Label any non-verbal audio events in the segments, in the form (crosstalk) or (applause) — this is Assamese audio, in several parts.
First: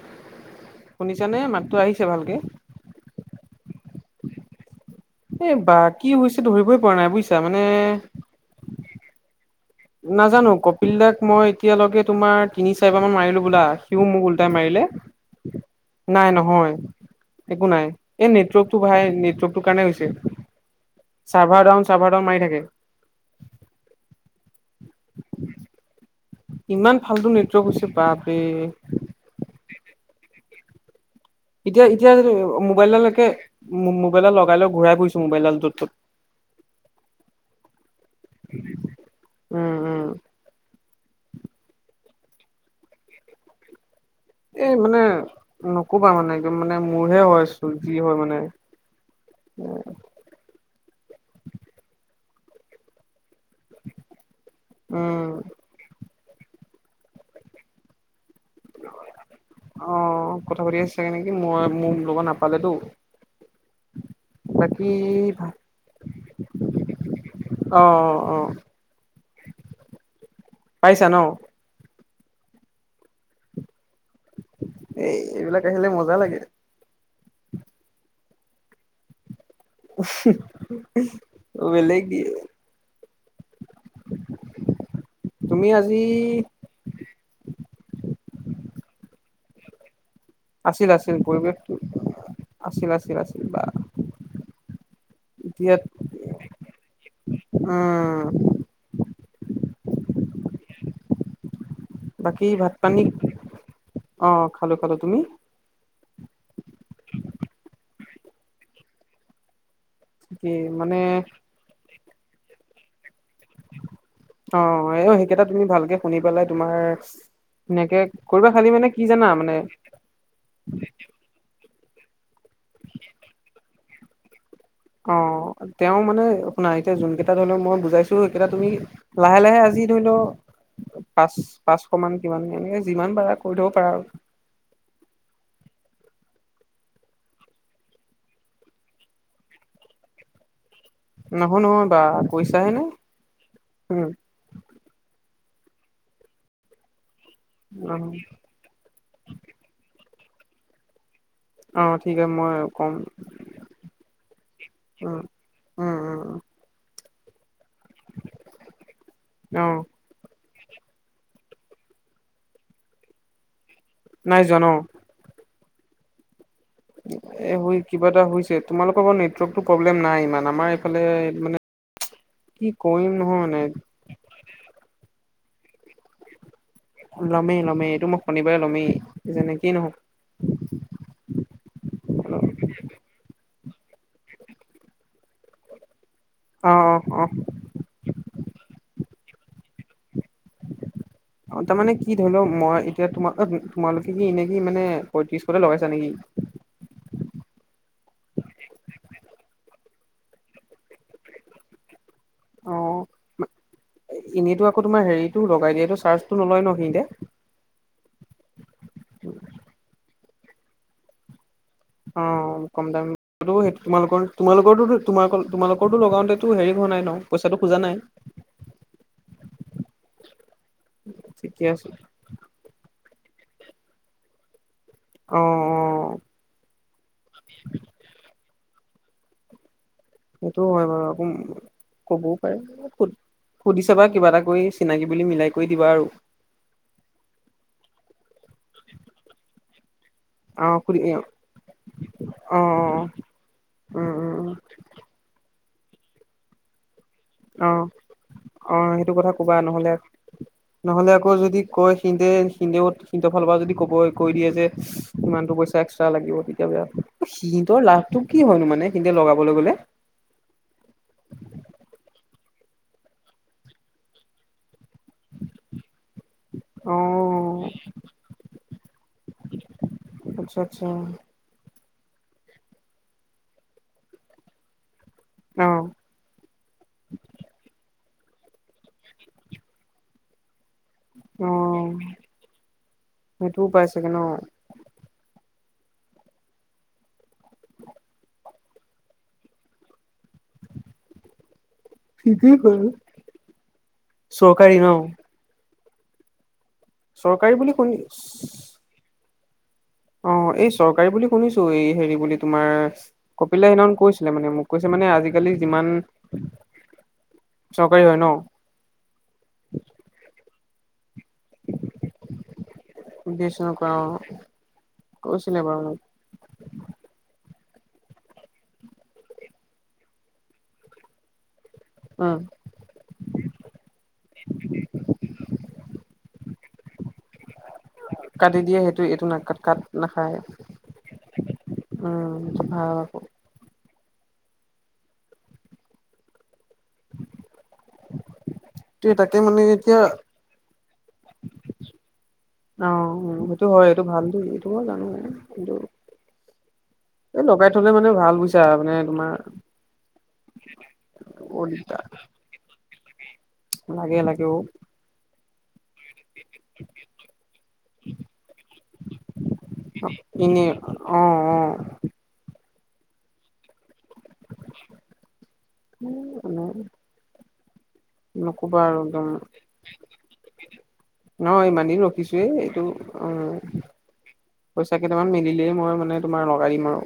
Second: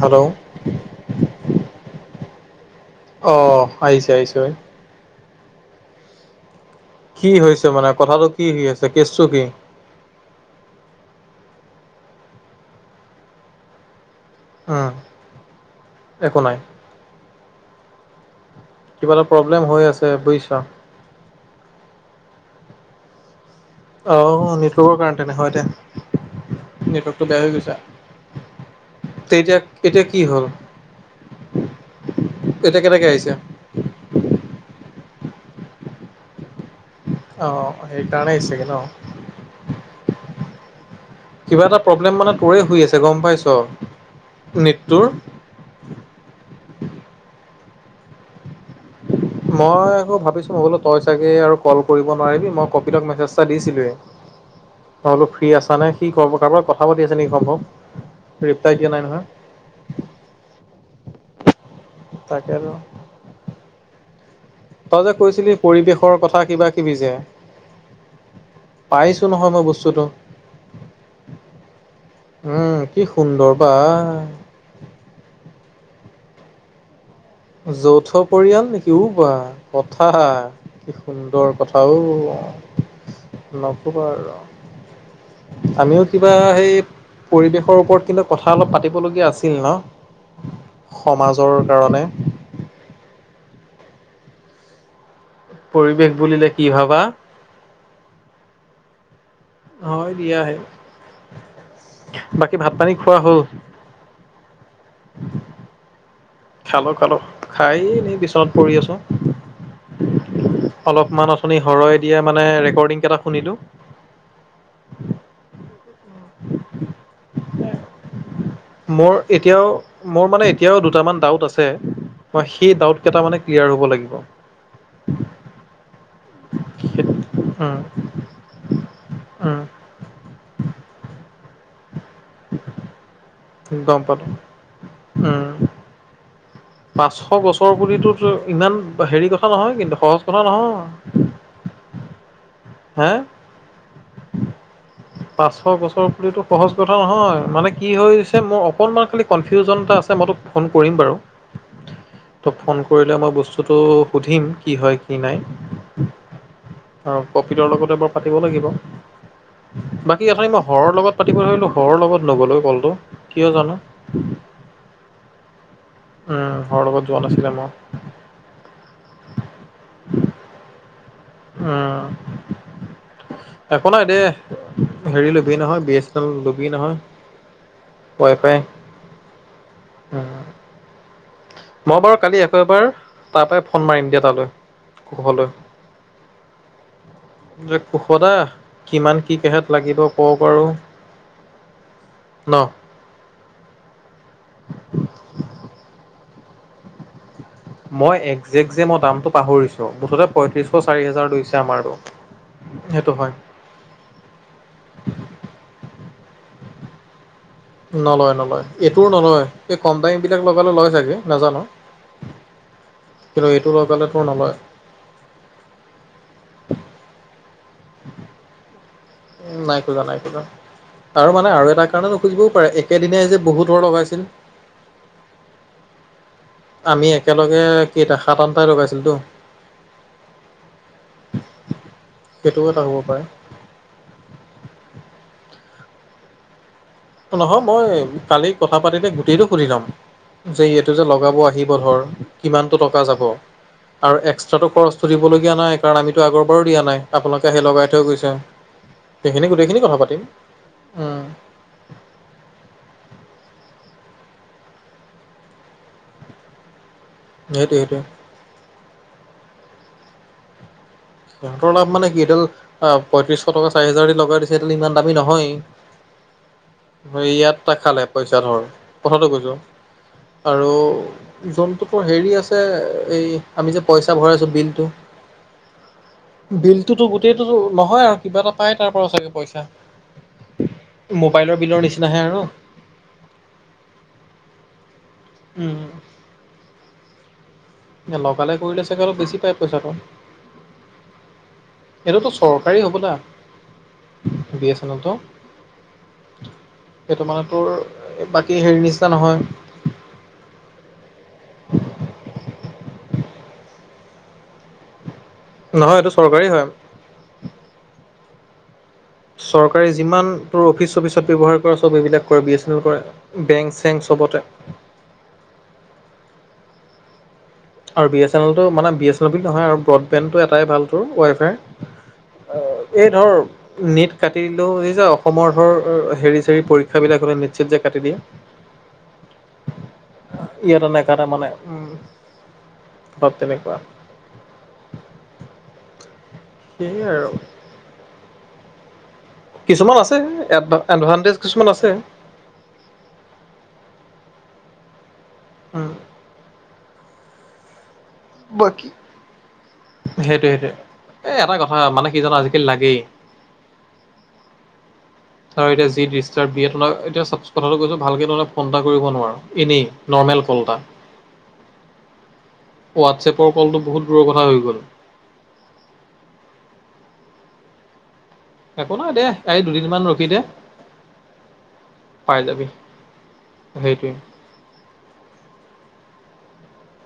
হেল্ল' শুনিছানে মাততো আহিছে ভালকে? অ', আহিছে আহিছে ঐ। এ বা কি হৈছে ধৰিবই পৰা নাই কি বুজিছা হৈছে মানে? কথাটো কি হৈ আছে? কেচটো কি? নাজানো কপিল দাক মই এতিয়ালৈকে তোমাৰ তিনি-চাৰিবাৰ মান মাৰিলো বোলা। সিও মোক ওল মাৰিলে, উম নাই নহয়, একো নাই। এই নেটৱৰ্ক নেটৱৰ্কটো ভাই কিবা এটা প্ৰব্লেম নেটৱৰ্কটোৰ কাৰণে হৈ হৈছে। আছে বুজিছা চাৰ্ভাৰ ডাউন চাৰ্ভাৰ ডাউন মাৰি থাকে। অহ, নেটৱৰ্কৰ কাৰণে তেনে হয় দে। ইমান ফাল্টু নেটৱৰ্কটো বেয়া হৈ নেটৱৰ্ক গৈছা, হৈছে বাপৰে তে জেক এতিয়া কি হ'ল? এতিয়া এতিয়া জানো এতিয়া মোবাইলডাল কেনেকে একে আহিছে মোবাইলত লগাই ল ঘূৰাই ফুৰিছো মোবাইলডাল য'ত ত'ত। অ', সেইকাৰণেই হৈছে ছাগে ন? উম উম কিবা এটা প্ৰব্লেম মানে তোৰে হৈ আছে গম পাইছ? এই মানে নেটটোৰ নকবা মানে একদম মানে মোৰহে হয়, চো যি হয় মানে। মই আকৌ ভাৱিছো মই বোলো তই চাগে আৰু কল কৰিব নোৱাৰিবি। মই কপিলক মেছেজ দিছিলোৱে। অলপ উম ফ্ৰি আছা নে, সি ক-কাৰোব কথা পাতি আছে নেকি সম্ভৱ। ৰিপ্লাই দিয়া নাই নহয় আহ কথা পাতি চাগে নেকি, মই মোৰ লগত তাকে আৰু নাপালেতো। (inaudible) তই যে কৈছিলি পৰিৱেশৰ কথা কিবা কিবি যে। অ অ পাইছো নহয় মই বস্তুটো। পাইছা ন। উম কি সুন্দৰ বা এ এইবিলাক আহিলে মজা লাগে। যৌথ পৰিয়াল নেকি উ বা! কথা, কি সুন্দৰ কথাও। বেলেগ দিয়ে নকোবা তুমি আৰু। আজি আমিও কিবা সেই পৰিৱেশৰ ওপৰত কিন্তু কথা অলপ পাতিব লগীয়া আছে ন আছিল-আছিল সমাজৰ পৰিৱেশটো কাৰণে আছিল-আছিল-আছিল বা। এতিয়া- পৰিৱেশ বুলিলে কি ভাবা উম। হয় দিয়া আহে। বাকী ভাত পানী খোৱা হ'ল? অ খালো খালো তুমি খালো-খালো খাই এনেই বিচনত পৰি আছো। কি মানে অলপমান আচনি হৰই দিয়ে মানে ৰেকৰ্ডিং কেইটা শুনিলো অ এ সেইকেইটা তুমি ভালকে শুনি পেলাই তোমাৰ সনেকে মোৰ এতিয়াও মোৰ মানে এতিয়াও দুটামান ডাউট আছে। তে মই সেই ডাউদ কেটা মানে ক্লিয়াৰ হ'ব লাগিব। অ তেওঁ মানে শুনা এতিয়া যোন কেইটা ধৰি লও মই উম, বুজাইছো সেইকেইটা তুমি লাহে লাহে উম, আজি যি ধৰি লও পাঁচ-পাঁচশ মান কিমান এনেকে যিমান পাৰা কৰি থব পাৰা গম আৰু পালো, উম। পাঁচশ গছৰ বুলিটো তৰ ইমান হেৰি কথা নহয় কিন্তু, সহজ কথা নহয়। নহয় নহয় বা কইছাহে নে, হে উম। পাচশ গছৰ পুলিতো সহজ কথা নহয়। মানে কি উম হৈছে মোৰ অকনমান খালি কনফিউজন এটা আছে। মই তোক ফোন কৰিম বাৰু। অ ঠিক আছে মই তোক ফোন কম কৰিলে মই বস্তুটো সুধিম কি হয় কি উম নাই। উম উম আৰু কপিলৰ লগতে এবাৰ পাতিব লাগিব অ বাকী এঠাই মই ঘৰৰ লগ পাতিব ধৰিলোঁ, ঘৰৰ লগত নগ'লে কলটো কিয় জানো। নাই যোৱা ন। উম। ঘৰৰ লগত যোৱা নাছিলে মই। এ কিবা এটা হৈছে, তোমালোকৰ বাৰু নেটৱৰ্কতো প্ৰব্লেম নাই ইমান। আমাৰ এইফালে মানে উম কি কৰিম নহয় মানে একো নাই দেই হেৰি লবি নহয় বি এ এল ল লমেই লমেই এইটো মই শনিবাৰে ল'মেই যেনেকেই নহওক। উম, মই বাৰু কালি একৌ এবাৰ তাৰ পৰাই ফোন মাৰিম দিয়া তালৈ কুখললৈ। অ অ অ কুশদা কিমান কি কেহত লাগিব (inaudible) আৰু তাৰমানানে কি ধৰি লও ন মই এতিয়া তোমাক তোমালোকে কি এনে কি মানে পয়ত্ৰিশতে লগাইছা নেকি? মই একজেক্ট যে মই দামটো পাহৰিছো, মুঠতে পয়ত্ৰিশ চাৰি হাজাৰ ৰুইছে আমাৰটো। অ এনেইতো আকৌ তোমাৰ হেৰিতটো লগাই দিয়েটো চাৰ্জটো নলয় ন। (inaudible) নলয় নলয় এইটোও নলয় কম দামী এই বিলাক লগালে লগয় ছাগে নাজানো। অ কম দাম কিন্তু এইটো লগালে তোৰ নলয় তোমালোকৰ-তোমালোকৰো-তোম-তোমালোকৰটো লগাওতে হেৰি নাই ন পইচাটো খোজা নাই। নাই খোজা নাই খোজা আৰু মানে ঠিকে আৰু এটা আছে কাৰণে নুখুজিবও পাৰে একেদিনাই যে বহুতৰ লগাইছিল। অ', অ'। আমি একেলগে কেইটা সাত আঠটাই লগাইছিলো টো। সেইটোও হয় বাৰু আকৌ, ক'বও সেইটোও এটা পাৰে হ'ব কোন সুধিছ বা কিবা এটা কৰি চিনাকি বুলি মিলাই কৰি দিবা আৰু। নহয় মই কালি কথা পাতিতে গোটেইটো সুধি লম। যে অ এইটো সুধি যে অ লগাব আহিব ধৰ অ কিমানটো অ', টকা যাব? উম আৰু উম এক্সট্ৰাটো খৰচটো দিবলগীয়া নাই কাৰণ আমিতো আগৰ বাৰো দিয়া নাই। আপোনালোকে আহি অ লগাই থৈ গৈছে, অ সেইটো কথা সেইখিনি ক'বা গোটেইখিনি নহ'লে কথা পাতিম। উম। চিন্তে চিন্তে ক'ত চিন্তে ফালপা (inaudible) যদি কব কৈ দিয়ে যে কিমানতটো পইচা এক্সট্ৰা লাগিব তেতিয়া বেয়া (inaudible) সেইটোৱে সিহতৰ সেইটোৱে লাভটো কি হয়নো মানে সিহতে লগাবলৈ গ'লে। সিহঁতৰ লাভ মানে কি পয়ত্ৰীছশ টকা চাৰি হাজাৰ দি লগাই দিছে। ইমান দামী নহয়েই। অ ইয়াত খালে পইচা ধৰ। কথাটো কৈছোঁ, আচ্ছা আৰু আচ্ছা যোনটো টোৰ হেৰি আছে এই আমি যে পইচা ভৰাইছোঁ বিলটো অ বিলটোতো গোটেইটো নহয় কিবা এটা পাই তাৰ পৰা চাগে পইচা। অ মোবাইলৰ বিলৰ নিচিনাহে আৰু। সেইটোও পাই চাগে ন উম, উম। লগালে কৰিলে চাগে অলপ বেছি পায় পইচাটো। (inaudible) এইটোতো ঠিকেই চৰকাৰী বাৰু হ'বলা, বি এ চৰকাৰী ন চেনেল তো। সেইটো মানে চৰকাৰী বুলি তোৰ শুনি বাকী হেৰি নিচিনা নহয়। অ', এই চৰকাৰী বুলি শুনিছোঁ। এই হেৰি বুলি তোমাৰ কপিলে সেইদিনাখন কৈছিলে মানে মোক। কৈছে মানে আজি আজিকালি যিমান, নহয় এইটো চৰকাৰী হয় চৰকাৰী হয় ন? চৰকাৰী যিমান তোৰ অফিচ চফিচ ব্যৱহাৰ কৰা চব এইবিলাক কৰে বি এছ এন এল কৰে, বি এছ এনৰ বেংক পৰা চেংক চবতে। (unintelligible) আৰু বি এছ এন এলটো মানে বি এছ এল নহয় আৰু ব্ৰডবেণ্ডটো এটাই ভাল তোৰ উম ৱাইফাই এই ধৰ নেট কাটিলেও যে অসমৰ ধৰ হেৰি সেই পৰীক্ষা বিলাক হলে নেট চেট যে কাটি দিয়ে। কাটি দিয়ে সেইটো এইটো ন কাট কাট নাখায় ইয়াত নেকাতে মানে, উম। সেইটো ভাল আকৌ ভাব তেনেকুৱা। সেয়ে আৰু। তে তাকে মানে কিছুমান এতিয়া আছে, এডভানটেজ কিছুমান আছে। অ', সেইটো হয় এইটো ভাল দেই, এইটো মই জানোঁ। উম। এই লগাই থলে মানে ভাল বুজিছা। মানে তোমাৰ সেইটোয়ে সেইটোয়ে। এ এটা বৰ কথা দিগদাৰ মানে কি জানা আজিকালি লাগেই। লাগে, লাগে অ'। আৰু এতিয়া যি যি ডিষ্ট্ৰাব দিয়ে তোমাৰ এতিয়া কথাটো কৈছো ভালকে তহতে ফোন এটা কৰিব নোৱাৰো এনে নৰ্মেল এনে কল এটা। অ', অ'। হোৱাটছএপৰ কলটো বহুত দূৰৰ কথা হৈ গ'ল (unintelligible) নকবা একো আৰু নাই দে একদম। এই দুদিনমান ৰখি দে ন ইমান দিন পাই যাবি ৰখিছোয়েই এইটো, উম। সেইটোৱে পইচা কেইটামান মিলিলেই মই মানে তোমাৰ লগাই দিম আৰু।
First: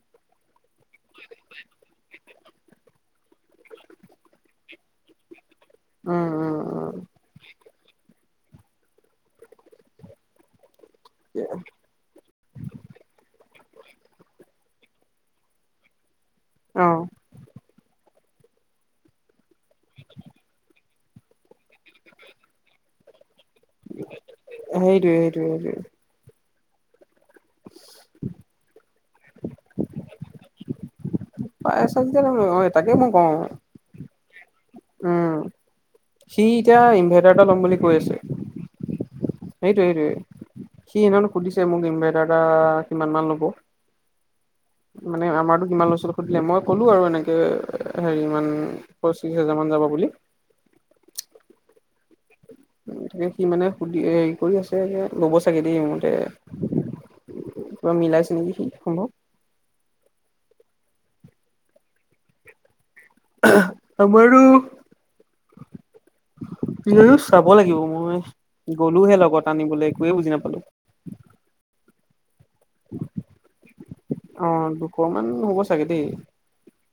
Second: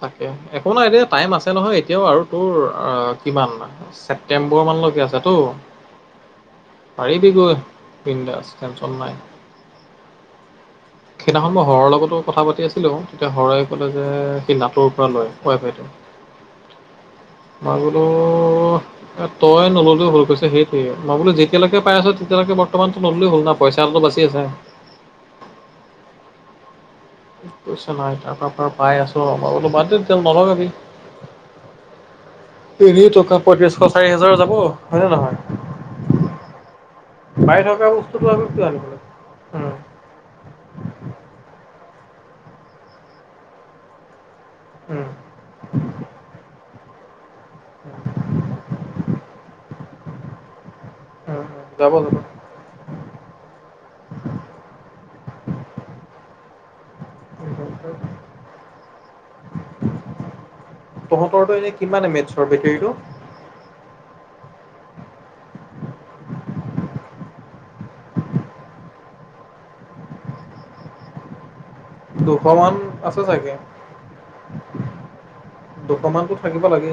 তাকে একো নাই দে। টাইম আছে নহয় এতিয়াও আৰু তোৰ অ', কিমান ছেপটেম্বৰ মানলৈকে আছেতো। উম উম উম পাৰিবিগৈ বিন্দাচ টেনচন নাই। সেইদিনাখন মই হৰৰ লগতো কথা পাতি আছিলো তেতিয়া হৰই ক'লে যে সেই নাটৰ পৰা লয় ৱাই ফাইটো। অ'। মই বোলো তই নললেও হ'ল। কৈছে সেইটোৱে মই বোলো যেতিয়ালৈকে পাই আছো তেতিয়ালৈকে বৰ্তমান ন'ললেই হ'ল ন পইচা বাছি আছে। সেইটোৱে সেইটোৱে সেইটোৱে কৈছে নাই তাৰ পৰা পৰা পাই আছো। নহলে বাদ বাদ দে তেতিয়া নলগাবি। পাই আছা যেতিয়া অ তাকে তিনি মই কওঁ টকা পঁয়ত্ৰিশ চাৰি হাজাৰ যাব। হয়নে নহয় উম, সি এতিয়া ইনভাৰ্টাৰ এটা পাই লম বুলি থকা কৈ আছে। বস্তুটো আকৌ কিয় আনিব লাগে। উম। সেইটোৱে, সেইটোৱে সি হেইডিনা সুধিছে মোক। ইনভাৰটাৰ এটা কিমান মান ল'ব। উম, উম, মানে আমাৰতো কিমান লৈছিল সুধিলে। মই ক'লো আৰু এনেকে হেৰি ইমান পচ্ৰিশ হাজাৰ মান যাব বুলি। উম, যাবতো। তাকে সি মানে সুধি হেৰি কৰি আছে। ল'ব চাগে দেই মোৰ মতে। কিবা মিলাইছে নেকি সেই সম্ভৱ। তহঁতৰটো এনে কিমান মেটছৰ বেটৰীটো। আমাৰতো চাব লাগিব মই গ'লোহে লগত আনিবলৈ একোৱে বুজি নাপালোঁ। (unintelligible) দুশ মান আছে চাগে। অ দুশ মান হ'ব চাগে দেই দুশমানতটো থাকিব লাগে।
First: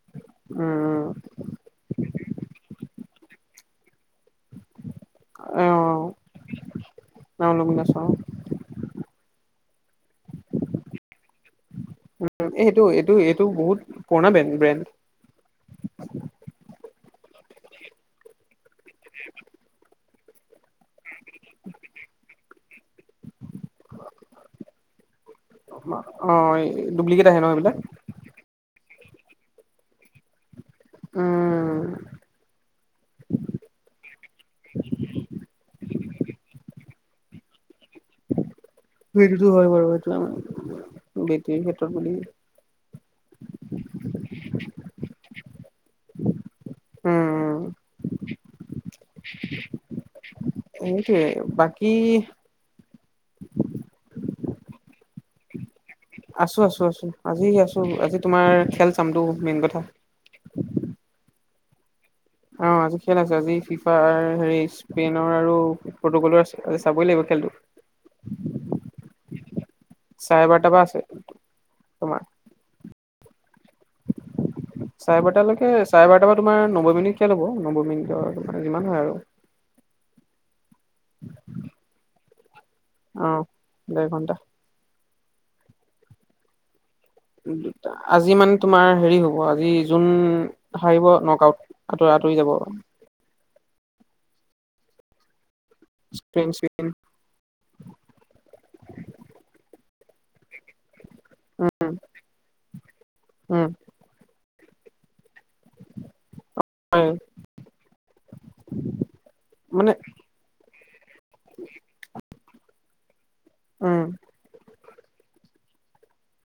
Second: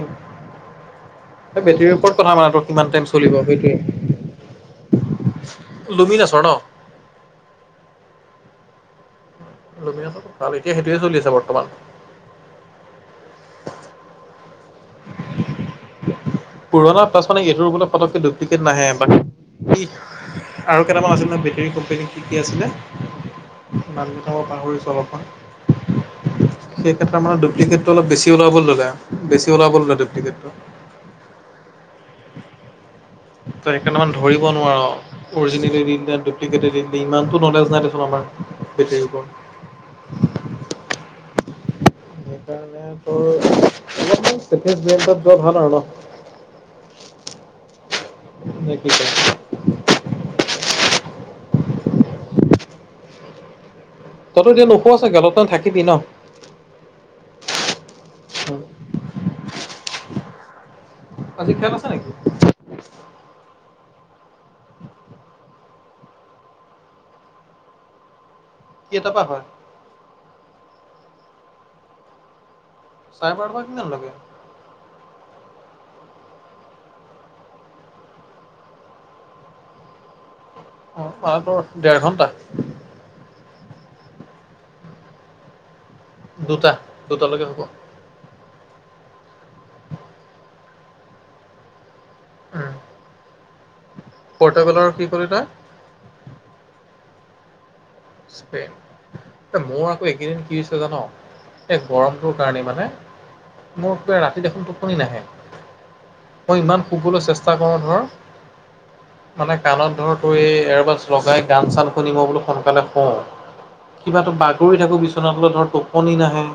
উম বেটেৰীৰ ওপৰত কথা মানো কিমান টাইম চলিব সেইটোৱে। অ লুমিনাছৰ ন? নাচাও লুমিনাছ থকালৈকে এতিয়া সেইটোয়ে চলি আছে বৰ্তমান। তো বহুত পুৰণা বেন ব্ৰেণ্ড। পুৰণা পাছতে এইটোৰ বোলে ফতককে ডুপ্লিকেট নাহে। বাকী আৰু কেইটামান আছিলে বেটেৰী কোম্পেনী কি কি আছিলে? নাম গিটা পাহৰিছোঁ অলপমান। অ সেই ক্ষেত্ৰত ডুপ্লিকেট আহে মানে ন এইবিলাক ডুপটিকেতটো অলপ বেছি ওলাবলৈ ল'লে বেছি ওলাব ল'লে ডপটিকেতটো। উম। ত সেইকাৰণে ধৰিব নোৱাৰ অৰিজিনেলে দি দে ডুপ্লিকেট দে ইমানতটো নলেজ নাই আমাৰ বেটেৰীৰ ওপৰত (inaudible) সেইটোতো হয় বাৰু সেইটো বেটেৰীৰ ক্ষেত্ৰত বুলি সেইকাৰণে তোৰ অলপ চেফেস্ট বেণ্ডত যোৱা ভাল আৰু ন। উম (unintelligible) সেইটোৱে বাকি তইতো এতিয়া নুশুৱ চাগে, অলপ টাইম থাকিবি ন? আছো আছো আছো আজি আছো আজি তোমাৰ খেল চামতটো মেইন কথা। আজি খেল আছে নেকি? অ', আজি খেল আছে। আজি ফিফা হেৰি স্পেইনৰ আৰু পৰ্তুগালৰ আছে। আজি চাবই লাগিব খেল তো। কেইটাপা হয়? চাৰে বাৰটাৰ পৰা আছে, তোমাৰ চাৰে বাৰতাপা কিমানলৈকে? চাৰে বাৰটালৈকে চাৰে বাৰটাাৰ বা তোমাৰ নব্বৈ মিনিট কিয় লব নব্বৈ মিনিটৰ তাৰ যিমান হয় আৰু। (unintelligible) (unintelligible) দেৰঘন্টা। অ', দেৰ ঘণ্টা। দুটা। দুটালৈকে হ'ব দুটা, আজি মানে তোমাৰ হেৰি হ'ব আজি জোন হাৰিব নক আউট। আতৰি আতৰি যাব। পৰ্তোগালৰ কি কলি তই? স্পেইন চেস্পেইন। স্পেইন, মোৰ আকৌ এইকেইদিন কি হৈছে জান'? এই গৰমটোৰ কাৰণে মানে, উম মোৰটো ৰাতি দেখোন টোপনি নাহে। মই ইমান হয় শুবলৈ চেষ্টা কৰোঁ ধৰ। মানে কাণত ধৰ তোৰ এই এৰবাছ লগাই গান চান শুনিব বুলি শন কাৰণে শুও, উম কিবাটো বাগৰি থাকোঁ বিচনাতলৈ ধৰ টোপনি নাহে।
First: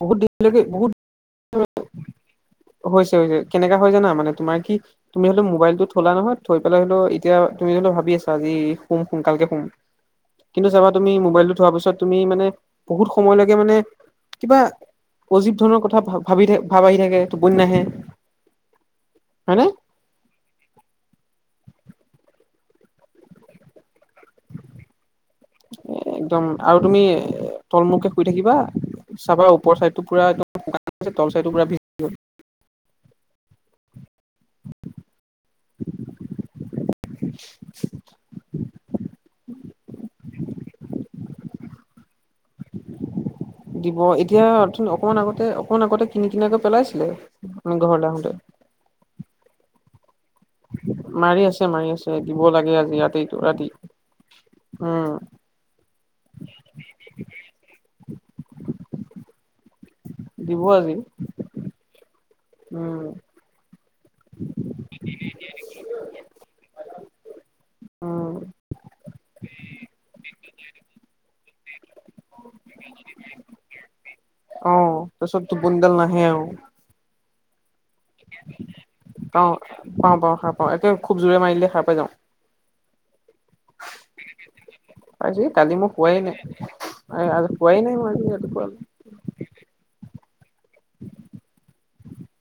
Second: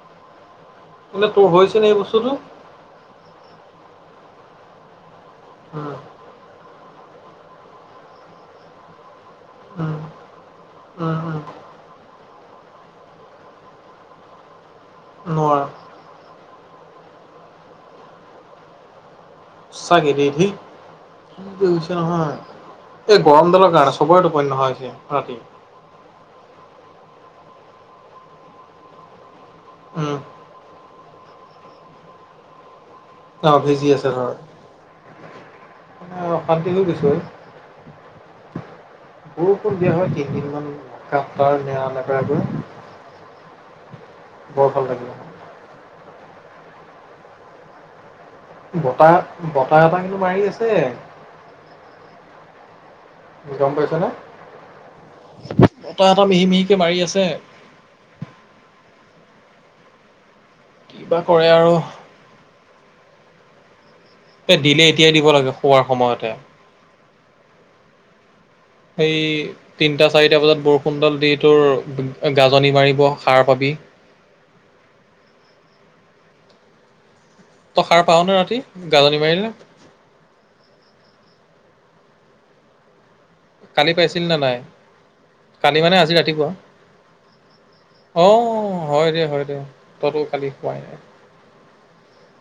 বহুত দিন আজিলৈকে বহুত বোলে তোৰ হৈছে নে এই বস্তুটো হৈছে হৈছে, কেনেকা হয় জানা মানে তোমাৰ কি তুমি হ'লে মোবাইলটো উম থলা নহয় থৈ পেলাই হ'লেও এতিয়া তুমি জোনটো ভাবি আছা আজি শুম। সোনকালকে শুম উম কিন্তু চাবা তুমি উম উম মোবাইলটো থোৱাৰ পিছত তুমি মানে বহুত সময়লৈকে মানে কিবা অজীৱ নোৱাৰা ধৰনৰ কথা ভা-ভাবি থাক ভাব আহি থাকে, টোপনি নাহে। হয়নে সঁচাকে দে, দি কি কৰিছে নহয়, এই গৰমডালৰ কাৰনে চবৰে টোপনি নোহোৱা হৈছে ৰাতি। একদম আৰু তুমি তলমূৰকে শুই থাকিবা, চাবা ওপৰ চাইডটো উম পুৰাম চাইড তলচাইডটো পোৰা ভিজি গ'ল। অ' ভিজি আছে ধৰ। মানে অশান্তি হৈ গৈছোঁ আৰু। বৰষুণ দিয়া হয় তিনিদিনমান কাপটাৰ নেনেকৰাকৈ। দিব, এতিয়া অকমান আগতে অকমান আগতে কিনি কিনয়াকৈ পেলাইছিলে, ঘৰলৈ আহোঁতে। বতাহ বতাহ এটা কিন্তু মাৰি আছে মাৰি আছে, মাৰি আছে, দিব লাগে আজি ৰাতিটো ৰাতি। উম এটা এটা মিহি মিহিকে মাৰি আছে। (inaudible) দিব আজি। কিবা কৰে আৰু উম। এ, দিলে এতিয়াই দিব, লাগে শুৱাৰ সময়তে। উম হেই তিনটা চাৰিটা বজাত বৰষুণডাল দি তোৰ গাজনি মাৰিব সাৰ পাবি ডাল নাহে আৰু। তই সাৰ পাৱ নে ৰাতি গাজনি মাৰিলে পাওঁ, পাওঁ পাওঁ খাৰ পাওঁ, একে খুব জোৰে মাৰিলে খাৰ পাই যাওঁ। কালি পাইছিল নে নাই, আজি কালি মই মানে আজি শুৱাই নাই ৰাতিপুৱা? আজি শুৱাই নাই মই আজি অ' ৰাতিপুৱালে হয় দে, হয় দে, তইতো কালি শুৱাই নাই।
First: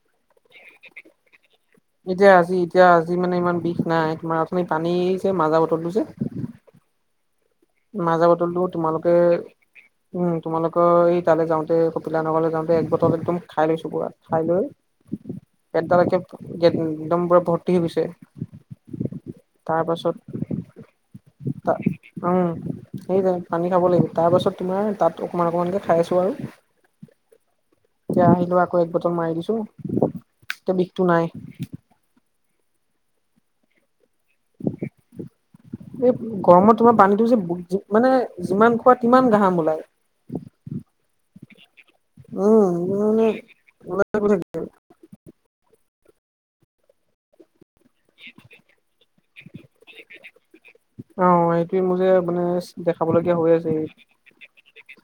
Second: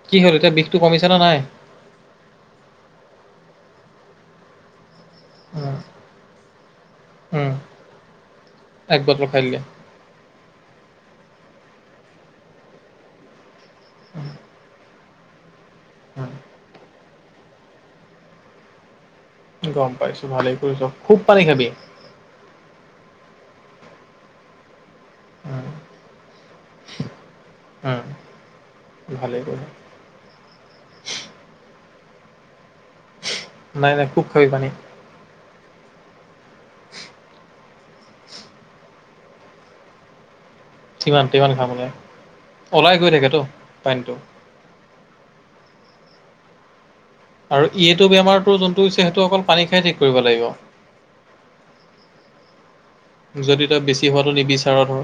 কি হ'ল এতিয়া বিষটো কমিছে নে নাই? এতিয়া আজি এতিয়া আজি মানে ইমান বিষ নাই, তোমাৰ অথনি পানী এই মাজা বতলটো যে উম মাজা বতলটো এক তোমালোকে বটল খাই দিলে উম, তোমালোকে এই তালৈ যাওঁতে কপিলা নগৰলৈ যাওঁতে এক বটল একদম খাই লৈছোঁ পুৰা, খাই লৈ পেটডাল একে পোৰা একদম ভৰ্তি হৈ গৈছে। গম পাইছোঁ, ভালেই কৰিছ। খুব পানী খাবি তা উম, সেই পানী খাব লাগিব, তাৰপাছত তোমাৰ তাত অকণমান অকণমানকে খাই আছোঁ আৰু। উম, এতিয়া আহিলোঁ আকৌ এক বতল মাৰি ভালেই দিছোঁ, কৰিছ এতিয়া বিষটো নাই। নাই নাই, খুব খাবি পানী? এই গৰমত তোমাৰ পানীটো যে মানে যিমান খোৱা তিমান ঘাম ওলায়। সিমান তিমান খামে, ওলাই গৈ মানে থাকতো পানীটো। আৰু এইটো বেমাৰটো যোনটো হৈছে, সেইটো অকল পানী খাই ঠিক কৰিব লাগিব। অ' এইটোৱে মোৰ যে মানে দেখাবলগীয়া হৈ যদি আছে, তই বেছি হোৱাটো নিবিচাৰ এই ধৰ